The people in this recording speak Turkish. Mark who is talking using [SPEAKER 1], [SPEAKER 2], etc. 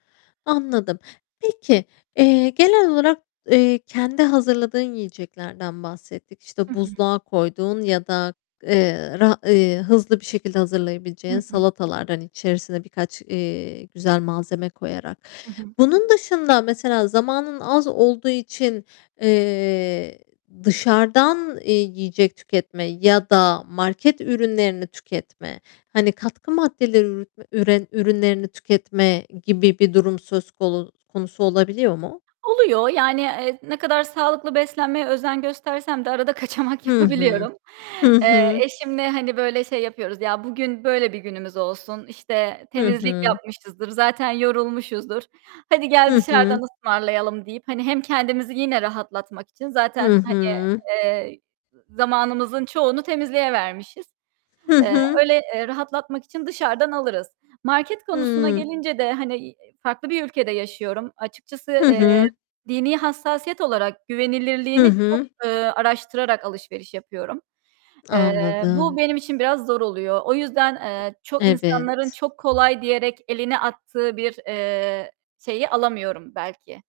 [SPEAKER 1] Anladım. Peki, eee, genel olarak, eee, kendi hazırladığın yiyeceklerden bahsettik. İşte
[SPEAKER 2] Hı hı.
[SPEAKER 1] buzluğa koyduğun ya da, eee, ra eee, hızlı bir şekilde
[SPEAKER 2] Hı
[SPEAKER 1] hazırlayabileceğin
[SPEAKER 2] hı.
[SPEAKER 1] salatalardan içerisine birkaç, eee, güzel malzeme koyarak.
[SPEAKER 2] Hı hı.
[SPEAKER 1] Bunun dışında mesela zamanın az olduğu için, eee, dışarıdan eee yiyecek tüketme ya da market ürünlerini tüketme, hani, katkı maddeleri üre ürünlerini tüketme gibi bir durum söz konu konusu olabiliyor mu?
[SPEAKER 2] Oluyor, yani, eee, ne kadar sağlıklı beslenmeye özen göstersem de arada kaçamak
[SPEAKER 1] Hı hı.
[SPEAKER 2] yapabiliyorum.
[SPEAKER 1] Hı
[SPEAKER 2] Eee,
[SPEAKER 1] hı.
[SPEAKER 2] eşimle, hani, böyle şey yapıyoruz, ya bugün böyle bir günümüz olsun, işte
[SPEAKER 1] Hı
[SPEAKER 2] temizlik
[SPEAKER 1] hı.
[SPEAKER 2] yapmışızdır, zaten yorulmuşuzdur, "Hadi gel
[SPEAKER 1] Hı hı.
[SPEAKER 2] dışarıdan ısmarlayalım." deyip hani hem kendimizi yine rahatlatmak için
[SPEAKER 1] Hı
[SPEAKER 2] zaten hani,
[SPEAKER 1] hı.
[SPEAKER 2] eee, z zamanımızın çoğunu temizliğe vermişiz.
[SPEAKER 1] Hı
[SPEAKER 2] Eee,
[SPEAKER 1] hı.
[SPEAKER 2] öyle, eee, rahatlatmak için dışarıdan alırız. Market konusuna
[SPEAKER 1] Hımm.
[SPEAKER 2] gelince de hani, farklı bir ülkede yaşıyorum. Açıkçası,
[SPEAKER 1] Hı
[SPEAKER 2] eee,
[SPEAKER 1] hı.
[SPEAKER 2] dini hassasiyet olarak
[SPEAKER 1] Hı
[SPEAKER 2] güvenilirliğini çok,
[SPEAKER 1] hı.
[SPEAKER 2] eee, araştırarak alışveriş yapıyorum. Eee, bu
[SPEAKER 1] Anladım.
[SPEAKER 2] benim için biraz zor oluyor. O yüzden, eee, çok insanların
[SPEAKER 1] Evet.
[SPEAKER 2] çok kolay diyerek elini attığı bir, eee, şeyi alamıyorum belki.